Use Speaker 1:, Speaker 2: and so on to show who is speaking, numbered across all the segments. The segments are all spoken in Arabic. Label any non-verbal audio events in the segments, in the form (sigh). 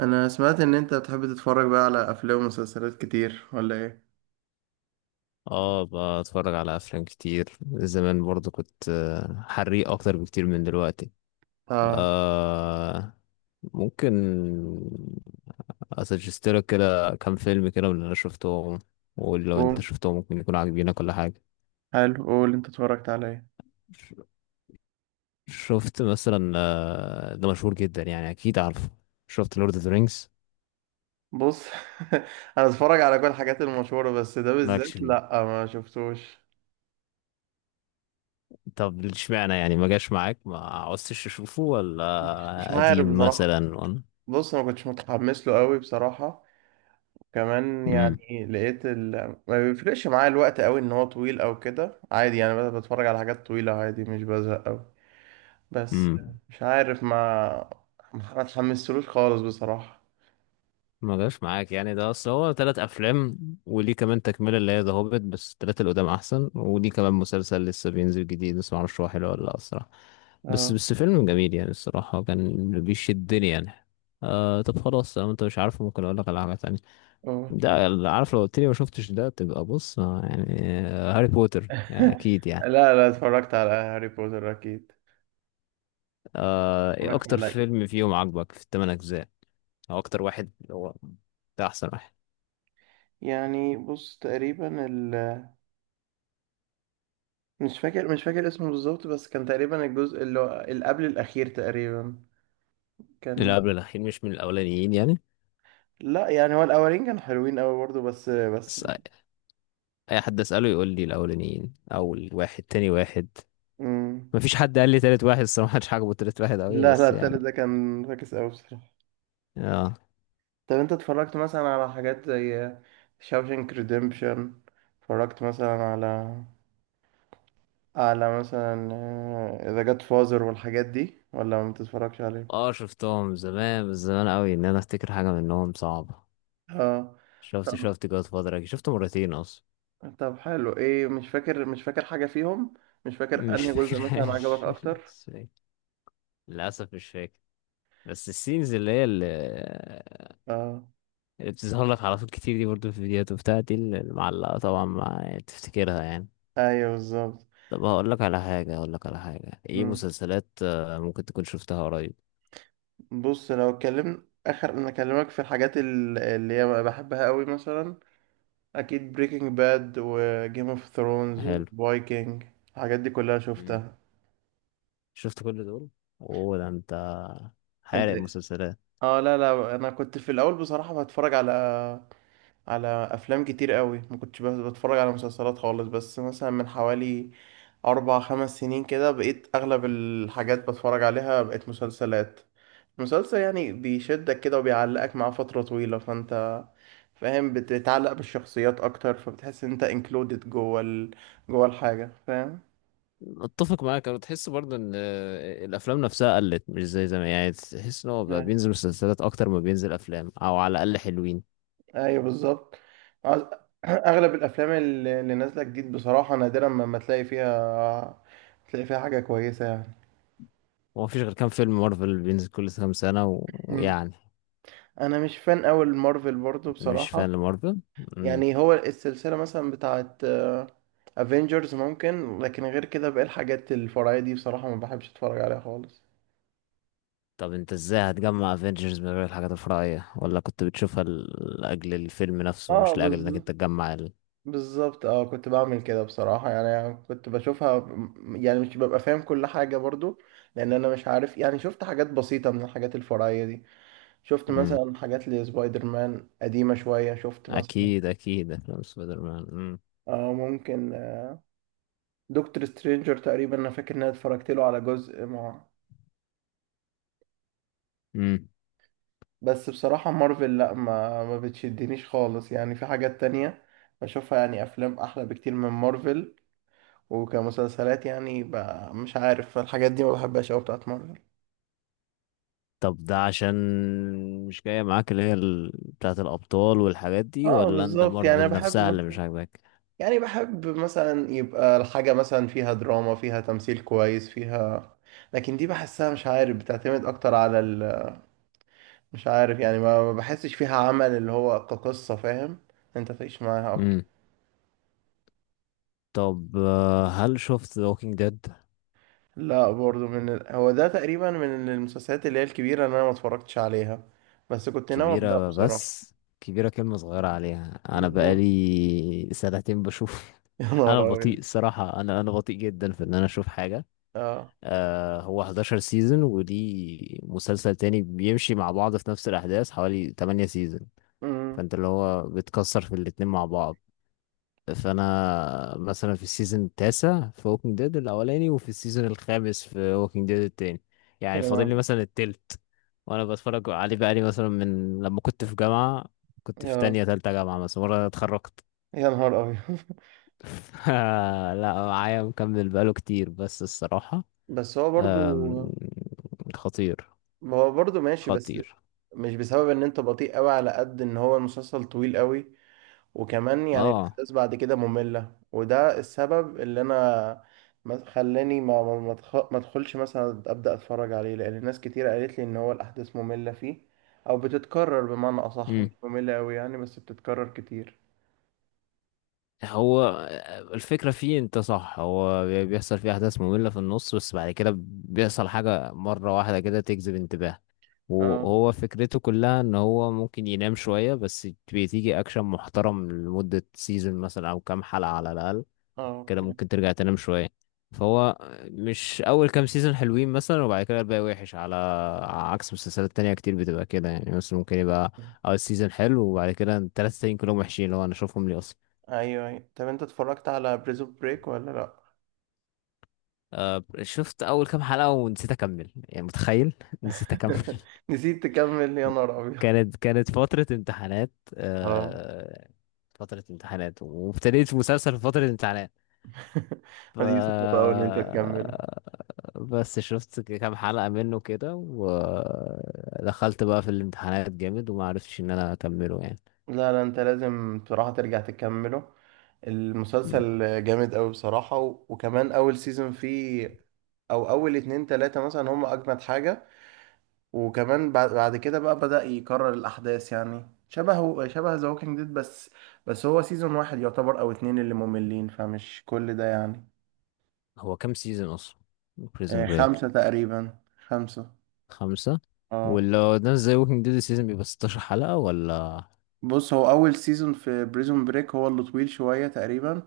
Speaker 1: انا سمعت ان انت بتحب تتفرج بقى على افلام ومسلسلات كتير ولا ايه؟
Speaker 2: اه، بتفرج على افلام كتير. زمان برضو كنت حريق اكتر بكتير من دلوقتي.
Speaker 1: اه.
Speaker 2: آه، ممكن اسجستلك كده كام فيلم كده من اللي انا شفتهم، ولو انت
Speaker 1: قول.
Speaker 2: شفتهم ممكن يكون عاجبينك ولا حاجه.
Speaker 1: حلو، قول انت اتفرجت على ايه؟
Speaker 2: ش- شفت مثلا، ده مشهور جدا، يعني اكيد عارفه. شفت لورد اوف ذا رينجز.
Speaker 1: بص، (laughs) انا اتفرج على كل الحاجات المشهوره، بس ده
Speaker 2: مالكش
Speaker 1: بالذات
Speaker 2: فيه؟
Speaker 1: لا، ما شفتوش.
Speaker 2: طب اشمعنى يعني؟ ما جاش معاك؟ ما عوزتش تشوفه،
Speaker 1: مش
Speaker 2: ولا
Speaker 1: عارف
Speaker 2: قديم
Speaker 1: بصراحه.
Speaker 2: مثلا، ولا...
Speaker 1: بص، ما كنتش متحمس له قوي بصراحه. كمان يعني لقيت ال... ما بيفرقش معايا الوقت قوي ان هو طويل او كده، عادي يعني، بس بتفرج على حاجات طويله عادي، مش بزهق قوي. بس.
Speaker 2: امم.
Speaker 1: مش عارف، ما اتحمستلوش خالص بصراحه.
Speaker 2: ما جاش معاك يعني؟ ده اصل هو تلات افلام، وليه كمان تكمله اللي هي ذا هوبيت، بس التلاتة اللي قدام احسن. وليه كمان مسلسل لسه بينزل جديد، بس معرفش هو حلو ولا لا الصراحه. بس
Speaker 1: اه،
Speaker 2: بس فيلم جميل يعني الصراحه، كان بيشدني يعني. طب خلاص، لو انت مش عارفه ممكن اقول لك على حاجه تانية.
Speaker 1: اه.
Speaker 2: ده اللي عارف، لو قلت لي ما شفتش ده تبقى بص، يعني، هاري بوتر يعني
Speaker 1: (laughs)
Speaker 2: اكيد يعني.
Speaker 1: لا لا، اتفرجت على هاري بوتر اكيد.
Speaker 2: ايه
Speaker 1: اتفرجت على،
Speaker 2: اكتر فيلم فيهم عجبك في الثمان اجزاء؟ او اكتر واحد اللي هو ده احسن واحد.
Speaker 1: يعني بص تقريبا ال... مش فاكر اسمه بالظبط، بس كان تقريبا الجزء اللي هو اللي قبل الأخير تقريبا. كان...
Speaker 2: اللي قبل الاخير مش من الاولانيين يعني؟
Speaker 1: لا، يعني هو الأولين كانوا حلوين أوي برضه، بس
Speaker 2: بس.
Speaker 1: مش...
Speaker 2: اي حد اساله يقول لي الاولانيين او الواحد، تاني واحد.
Speaker 1: مم.
Speaker 2: مفيش حد قال لي تالت واحد الصراحه، مش عاجبه تالت واحد قوي
Speaker 1: لا لا،
Speaker 2: بس
Speaker 1: التالت
Speaker 2: يعني.
Speaker 1: ده كان فاكس أوي بصراحة.
Speaker 2: اه،
Speaker 1: طب أنت اتفرجت مثلا على حاجات زي شاوشنك ريديمبشن؟ اتفرجت مثلا على مثلا ذا جاد فازر والحاجات دي ولا ما بتتفرجش؟
Speaker 2: اه، شفتهم زمان، بس زمان قوي ان انا افتكر حاجه منهم صعبه.
Speaker 1: اه.
Speaker 2: شفت
Speaker 1: طب
Speaker 2: شفت جود فادر، شفته مرتين اصلا.
Speaker 1: طب حلو، ايه؟ مش فاكر حاجة فيهم. مش فاكر
Speaker 2: مش
Speaker 1: انهي جزء مثلا عجبك
Speaker 2: فاكرهاش. (laughs)
Speaker 1: اكتر.
Speaker 2: مش فاكر. للاسف مش فاكر. بس السينز اللي هي اللي,
Speaker 1: اه،
Speaker 2: اللي بتظهر لك على طول كتير دي، برضو في الفيديوهات وبتاع، دي المعلقه طبعا ما تفتكرها يعني.
Speaker 1: ايوه بالظبط.
Speaker 2: طب هقول لك على حاجه، ايه
Speaker 1: مم.
Speaker 2: مسلسلات ممكن تكون شفتها قريب.
Speaker 1: بص، لو اتكلمنا اخر انا اكلمك في الحاجات اللي هي بقى بحبها قوي، مثلا اكيد بريكنج باد وجيم اوف ثرونز
Speaker 2: حلو.
Speaker 1: وفايكنج. الحاجات دي كلها
Speaker 2: مم.
Speaker 1: شفتها.
Speaker 2: شفت كل دول. اوه، ده انت
Speaker 1: انت
Speaker 2: حارق
Speaker 1: إيه؟
Speaker 2: مسلسلات!
Speaker 1: اه، لا لا، انا كنت في الاول بصراحة بتفرج على افلام كتير قوي. ما كنتش بس بتفرج على مسلسلات خالص، بس مثلا من حوالي 4 5 سنين كده بقيت اغلب الحاجات بتفرج عليها بقت مسلسلات. مسلسل يعني بيشدك كده وبيعلقك معاه فترة طويلة، فانت فاهم، بتتعلق بالشخصيات اكتر فبتحس ان انت انكلودed جوه ال... جوه الحاجة، فاهم.
Speaker 2: اتفق معاك، انا تحس برضه ان الافلام نفسها قلت مش زي زمان يعني. تحس ان هو بقى
Speaker 1: آه.
Speaker 2: بينزل مسلسلات اكتر ما بينزل افلام، او على الاقل حلوين.
Speaker 1: ايوه بالظبط. عاوز- (clears throat) اغلب الافلام اللي نازلة جديد بصراحة نادرا ما تلاقي فيها، تلاقي فيها حاجة كويسة.
Speaker 2: هو مفيش غير كام فيلم مارفل بينزل كل كام سنه
Speaker 1: يعني
Speaker 2: ويعني...
Speaker 1: انا مش فان قوي المارفل برضو
Speaker 2: مش
Speaker 1: بصراحة.
Speaker 2: فان لمارفل. مم.
Speaker 1: يعني هو السلسلة مثلا بتاعت افنجرز ممكن، لكن غير كده باقي الحاجات الفرعية دي بصراحة ما بحبش اتفرج عليها خالص.
Speaker 2: طب انت ازاي هتجمع افنجرز من غير الحاجات الفرعيه؟ ولا كنت بتشوفها لاجل الفيلم نفسه،
Speaker 1: اه
Speaker 2: مش لاجل انك انت
Speaker 1: بالظبط
Speaker 2: تجمع.
Speaker 1: بالظبط. اه كنت بعمل كده بصراحة، يعني كنت بشوفها يعني مش ببقى فاهم كل حاجة برضو. لان انا مش عارف يعني، شفت حاجات بسيطة من الحاجات الفرعية دي. شفت
Speaker 2: مم.
Speaker 1: مثلا حاجات لسبايدر مان قديمة شوية، شفت مثلا
Speaker 2: اكيد اكيد افلام سبايدر مان. مم.
Speaker 1: اه ممكن، دكتور سترينجر تقريبا انا فاكر ان انا اتفرجت له على جزء، مع
Speaker 2: مم.
Speaker 1: بس بصراحة مارفل لا، ما بتشدنيش خالص يعني. في حاجات تانية بشوفها يعني، أفلام أحلى بكتير من مارفل. وكمسلسلات يعني مش عارف، الحاجات دي ما بحبهاش أوي بتاعت مارفل.
Speaker 2: طب ده عشان مش جاية معاك اللي هي بتاعة الأبطال والحاجات دي؟
Speaker 1: اه
Speaker 2: ولا أنت
Speaker 1: بالظبط، يعني أنا
Speaker 2: مارفل
Speaker 1: بحب
Speaker 2: نفسها
Speaker 1: مثلا،
Speaker 2: اللي مش عاجباك؟
Speaker 1: يعني بحب مثلا يبقى الحاجة مثلا فيها دراما، فيها تمثيل كويس، فيها... لكن دي بحسها مش عارف، بتعتمد أكتر على ال... مش عارف يعني ما بحسش فيها عمل اللي هو كقصة، فاهم، أنت تعيش معاها أكتر.
Speaker 2: امم. طب، هل شفت ووكينج ديد؟
Speaker 1: لا، برضو من ال... هو ده تقريبا من المسلسلات اللي هي الكبيرة اللي انا ما اتفرجتش عليها، بس كنت ناوي ابدأ
Speaker 2: كبيرة
Speaker 1: بصراحة.
Speaker 2: بس؟ كبيرة كلمة صغيرة عليها، أنا
Speaker 1: بالظبط.
Speaker 2: بقالي سنتين بشوف.
Speaker 1: (laughs) يا
Speaker 2: (laughs) أنا
Speaker 1: نهار
Speaker 2: بطيء
Speaker 1: ابيض.
Speaker 2: الصراحة، أنا بطيء جدا في إن أنا أشوف حاجة.
Speaker 1: اه.
Speaker 2: هو 11 سيزون، ودي مسلسل تاني بيمشي مع بعض في نفس الأحداث حوالي 8 سيزون.
Speaker 1: امم
Speaker 2: فأنت اللي هو بتكسر في الاتنين مع بعض. فانا مثلا في السيزون التاسع في ووكينج ديد الاولاني، وفي السيزون الخامس في ووكينج ديد التاني.
Speaker 1: يا
Speaker 2: يعني فاضل لي
Speaker 1: نهار،
Speaker 2: مثلا التلت. وانا بتفرج عليه بقالي مثلا من لما كنت في جامعة، كنت في
Speaker 1: يا
Speaker 2: تانية تالتة جامعة، مثلا مرة أنا اتخرجت.
Speaker 1: يا نهار ابيض. (laughs)
Speaker 2: (laughs) ف- لا، معايا مكمل بقاله كتير بس الصراحة
Speaker 1: بس هو
Speaker 2: أم،
Speaker 1: برضو.
Speaker 2: خطير.
Speaker 1: ما هو برضو ماشي، بس
Speaker 2: خطير.
Speaker 1: مش بسبب ان انت بطيء قوي على قد ان هو المسلسل طويل قوي، وكمان يعني
Speaker 2: اه،
Speaker 1: الأحداث بعد كده مملة، وده السبب اللي أنا خلاني ما أدخلش مثلا أبدأ أتفرج عليه، لأن ناس كتير قالت لي إن هو الأحداث مملة فيه، أو بتتكرر بمعنى أصح، مش مملة أوي يعني بس بتتكرر كتير.
Speaker 2: هو الفكرة فيه انت صح، هو بيحصل فيه احداث مملة في النص، بس بعد كده بيحصل حاجة مرة واحدة كده تجذب انتباه.
Speaker 1: اه.
Speaker 2: وهو فكرته كلها ان هو ممكن ينام شوية، بس بتيجي اكشن محترم لمدة سيزون مثلا او كام حلقة على الاقل.
Speaker 1: اه
Speaker 2: كده
Speaker 1: اوكي.
Speaker 2: ممكن ترجع تنام شوية. فهو مش اول كام سيزون حلوين مثلا وبعد كده الباقي وحش، على عكس مسلسلات تانية كتير بتبقى كده يعني، مثلا ممكن يبقى اول سيزون حلو وبعد كده التلاتة التانيين كلهم وحشين، اللي هو انا اشوفهم ليه اصلا؟
Speaker 1: ايوه أيوة. طب انت اتفرجت على بريزون بريك ولا لا؟
Speaker 2: شفت اول كام حلقة ونسيت اكمل يعني، متخيل! (laughs) نسيت اكمل.
Speaker 1: (laughs) نسيت تكمل، يا نهار ابيض.
Speaker 2: كانت فترة امتحانات،
Speaker 1: اه.
Speaker 2: آه، فترة امتحانات، وابتديت في مسلسل في فترة امتحانات ف...
Speaker 1: (laughs) دي صعبة أوي إن أنت تكمله.
Speaker 2: بس شفت كام حلقة منه كده، ودخلت بقى في الامتحانات جامد، وما عرفتش ان انا اكمله يعني.
Speaker 1: لا لا، انت لازم بصراحة ترجع تكمله،
Speaker 2: مم.
Speaker 1: المسلسل جامد قوي بصراحة. و... وكمان اول سيزون فيه، او اول اتنين تلاتة مثلا هم اجمد حاجة. وكمان بعد كده بقى بدأ يكرر الاحداث، يعني شبه شبه ذا ووكينج ديد، بس هو سيزون واحد يعتبر او اتنين اللي مملين، فمش كل ده يعني.
Speaker 2: هو كام سيزون اصلا بريزن بريك؟
Speaker 1: خمسة تقريبا. خمسة.
Speaker 2: خمسة؟
Speaker 1: اه.
Speaker 2: ولا ناس زي ووكينج ديد السيزون بيبقى 16 حلقة؟ ولا...
Speaker 1: بص هو اول سيزون في بريزون بريك هو اللي طويل شوية، تقريبا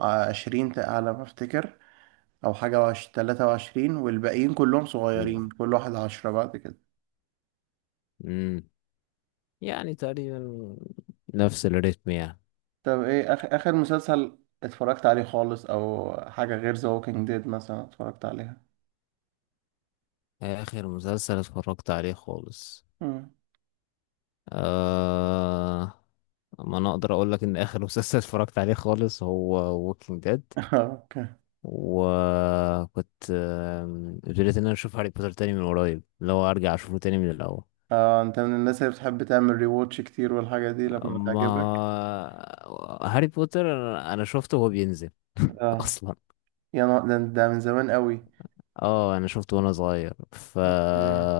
Speaker 1: 20 على ما افتكر، او حاجة 23، والباقيين كلهم صغيرين، كل واحد 10 بعد كده.
Speaker 2: اوف. يعني تقريبا نفس الريتم يعني.
Speaker 1: طب ايه اخر مسلسل اتفرجت عليه خالص او حاجة غير ذا ووكينج ديد مثلا اتفرجت عليها؟
Speaker 2: آخر مسلسل اتفرجت عليه خالص.
Speaker 1: مم.
Speaker 2: آه... ما أنا أقدر أقول لك إن آخر مسلسل (laughs) اتفرجت عليه خالص هو Walking Dead.
Speaker 1: (laughs) اوكي.
Speaker 2: وكنت ابتديت إن أنا أشوف هاري بوتر تاني من قريب، لو أرجع أشوفه تاني من الأول.
Speaker 1: اه انت من الناس اللي بتحب تعمل ريواتش كتير والحاجة دي لما
Speaker 2: أما
Speaker 1: تعجبك.
Speaker 2: هاري بوتر، أنا شفته وهو بينزل (laughs)
Speaker 1: اه.
Speaker 2: أصلا.
Speaker 1: يا نهار ده من زمان قوي.
Speaker 2: اه، أنا شفته وأنا صغير.
Speaker 1: اوكي.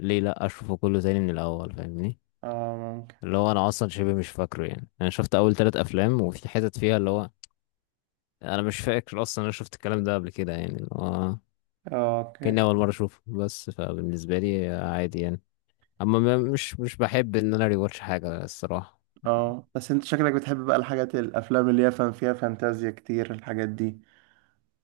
Speaker 2: ليه لأ أشوفه كله تاني من الأول، فاهمني؟
Speaker 1: اه ممكن.
Speaker 2: اللي هو انا اصلا شبه مش فاكره يعني، انا شفت اول ثلاث افلام وفي حتت فيها اللي هو انا مش فاكر اصلا انا شفت الكلام ده قبل كده يعني، اللي هو
Speaker 1: اه اوكي.
Speaker 2: كأني اول مره اشوفه، بس فبالنسبه لي عادي يعني. اما مش بحب ان انا ريواتش حاجه الصراحه.
Speaker 1: اه بس انت شكلك بتحب بقى الحاجات، الافلام اللي هي فان فيها فانتازيا كتير الحاجات دي،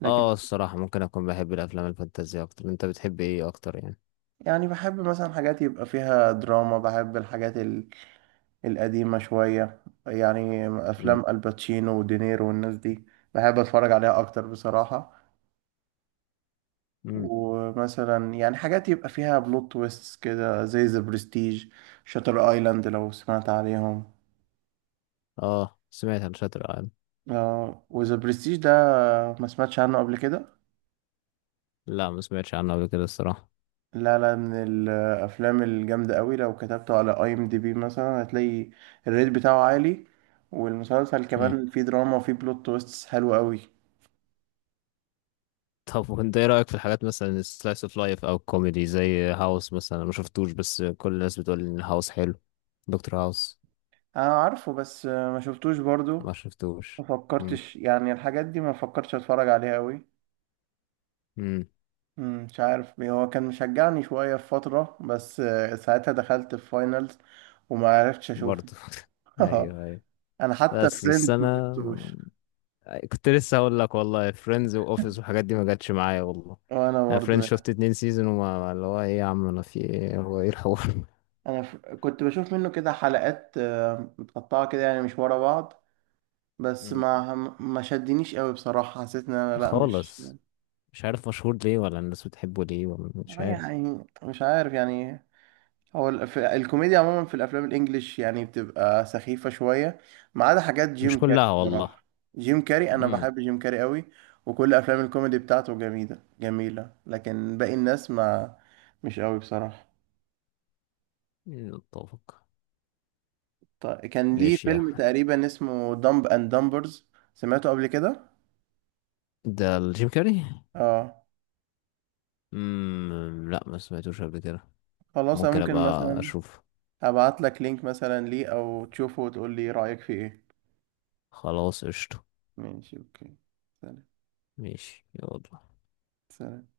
Speaker 1: لكن...
Speaker 2: اه، الصراحه ممكن اكون بحب الافلام الفانتازيه اكتر. انت بتحب ايه اكتر يعني؟
Speaker 1: يعني بحب مثلا حاجات يبقى فيها دراما، بحب الحاجات القديمة شوية، يعني
Speaker 2: امم.
Speaker 1: أفلام الباتشينو ودينيرو والناس دي بحب أتفرج عليها أكتر بصراحة.
Speaker 2: امم.
Speaker 1: ومثلا يعني حاجات يبقى فيها بلوت تويست كده، زي ذا برستيج، شاتر ايلاند، لو سمعت عليهم.
Speaker 2: اه، سمعت عن شاتر ايلاند.
Speaker 1: آه، وذا برستيج ده ما سمعتش عنه قبل كده؟
Speaker 2: لا، ما سمعتش عنه قبل كده الصراحه.
Speaker 1: لا لا، من الافلام الجامده قوي، لو كتبته على IMDB مثلا هتلاقي الريت بتاعه عالي، والمسلسل كمان فيه دراما وفيه بلوت تويستس حلو قوي.
Speaker 2: طب وانت ايه رأيك في الحاجات مثلا السلايس اوف لايف او الكوميدي زي هاوس؟ مثلا انا ما شفتوش، بس كل الناس بتقول ان هاوس حلو. دكتور هاوس.
Speaker 1: انا عارفه بس ما شفتوش برضو.
Speaker 2: ما
Speaker 1: ما
Speaker 2: شفتوش. امم.
Speaker 1: فكرتش يعني الحاجات دي ما فكرتش اتفرج عليها قوي.
Speaker 2: امم.
Speaker 1: مش عارف، هو كان مشجعني شويه في فتره، بس ساعتها دخلت في فاينلز وما عرفتش اشوفه.
Speaker 2: برضه. (laughs)
Speaker 1: (laughs)
Speaker 2: ايوه، ايوه.
Speaker 1: انا حتى
Speaker 2: بس
Speaker 1: فريندز ما
Speaker 2: انا
Speaker 1: شفتوش.
Speaker 2: كنت لسه هقول لك والله، فريندز واوفيس والحاجات دي ما جاتش معايا والله.
Speaker 1: وانا
Speaker 2: انا فريندز
Speaker 1: برضو.
Speaker 2: شفت اتنين سيزون، وما اللي هو ايه يا عم، انا في ايه؟ هو ايه الحوار؟
Speaker 1: انا كنت بشوف منه كده حلقات متقطعه كده، يعني مش ورا بعض،
Speaker 2: (laughs)
Speaker 1: بس
Speaker 2: مم.
Speaker 1: ما شدنيش قوي بصراحه. حسيت ان انا لا، مش...
Speaker 2: خالص. مش عارف مشهور ليه ولا الناس بتحبه ليه، ولا مش عارف.
Speaker 1: يعني مش عارف، يعني هو الكوميديا عموما في الافلام الانجليش يعني بتبقى سخيفه شويه، ما عدا حاجات
Speaker 2: مش
Speaker 1: جيم كاري
Speaker 2: كلها والله.
Speaker 1: بصراحه. جيم كاري، انا
Speaker 2: امم.
Speaker 1: بحب جيم كاري قوي. وكل افلام الكوميدي بتاعته جميله جميله، لكن باقي الناس ما... مش قوي بصراحه.
Speaker 2: نتفق.
Speaker 1: طيب، كان ليه
Speaker 2: ماشي يا.
Speaker 1: فيلم تقريبا اسمه دمب اند دمبرز، سمعته قبل كده؟
Speaker 2: ده الجيم كاري.
Speaker 1: اه.
Speaker 2: امم، لا ما سمعتوش قبل كده.
Speaker 1: خلاص، انا
Speaker 2: ممكن
Speaker 1: ممكن
Speaker 2: ابقى
Speaker 1: مثلا
Speaker 2: اشوف.
Speaker 1: ابعت لك لينك مثلا ليه، او تشوفه وتقول لي رأيك فيه ايه.
Speaker 2: خلاص قشطة.
Speaker 1: ماشي، اوكي. سلام.
Speaker 2: ماشي يلا.
Speaker 1: سلام.